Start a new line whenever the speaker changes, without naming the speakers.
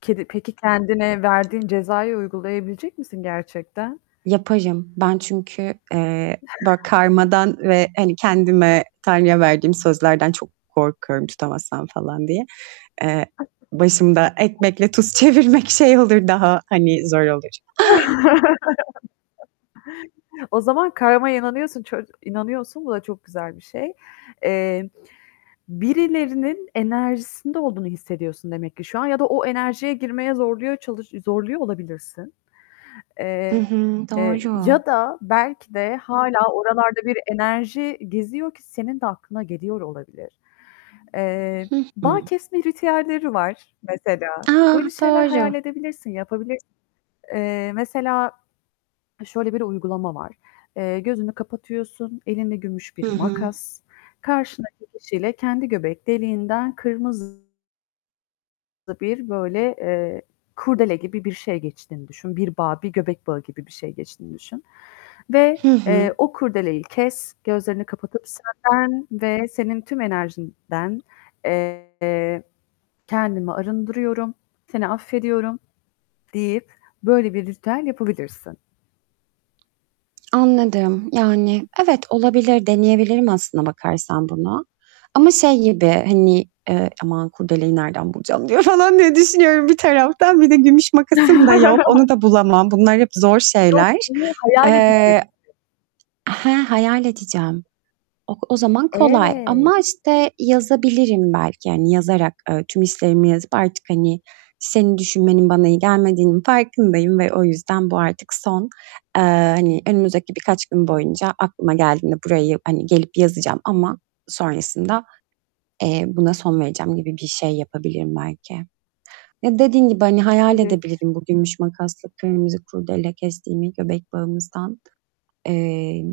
Kedi Peki, kendine verdiğin cezayı uygulayabilecek misin gerçekten?
Yaparım. Ben çünkü, eee, ba karmadan ve hani kendime Tanrı'ya verdiğim sözlerden çok korkuyorum tutamazsan falan diye. Eee, başımda ekmekle tuz çevirmek şey olur
[unintelligible]
daha, hani, zor olur.
O zaman karmaya inanıyorsun, ço inanıyorsun, bu da çok güzel bir şey. Eee, birilerinin enerjisinde olduğunu hissediyorsun demek ki şu an ya da o enerjiye girmeye zorluyor çalış zorluyor olabilirsin.
Hı
Eee,
hı. Doğru.
ya da belki de hâlâ oralarda bir enerji geziyor ki senin de aklına geliyor olabilir. Eee,
Hı
bağ
hı.
kesme ritüelleri var mesela. Böyle
A!
şeyler hayal
Doğru.
edebilirsin, yapabilir Eee, mesela şöyle bir uygulama var. Eee, gözünü kapatıyorsun, elinde gümüş bir
Hı hı.
makas, karşındaki kişiyle kendi göbek deliğinden kırmızı bir böyle, eee, kurdele gibi bir şey geçtiğini düşün, bir bağ, bir göbek bağı gibi bir şey geçtiğini düşün ve,
Hı hı.
eee, o kurdeleyi kes, gözlerini kapatıp senden ve senin tüm enerjinden, eee, "Kendimi arındırıyorum, seni affediyorum." deyip böyle bir ritüel yapabilirsin.
Anladım, yani, evet olabilir, deneyebilirim aslına bakarsan bunu ama şey gibi, hani, "Eee, aman kurdeleyi nereden bulacağım, diyorum." falan diye düşünüyorum bir taraftan. Bir de gümüş makasım da yok. Onu da bulamam. Bunlar hep zor
Yok
şeyler.
bunu hayal edeceksin.
Eee He, hayal edeceğim. O o zaman kolay
Evet.
ama, işte, yazabilirim belki, hani, yazarak, eee, tüm hislerimi yazıp artık, hani, "Senin düşünmenin bana iyi gelmediğinin farkındayım ve o yüzden bu artık son." Eee, hani, önümüzdeki birkaç gün boyunca aklıma geldiğinde buraya ya hani, gelip yazacağım ama sonrasında, eee, buna son vereceğim gibi bir şey yapabilirim belki. Ya, dediğin gibi, hani, hayal
Evet.
edebilirim bu gümüş makasla kırmızı kurdele kestiğimi göbek bağımızdan. Emm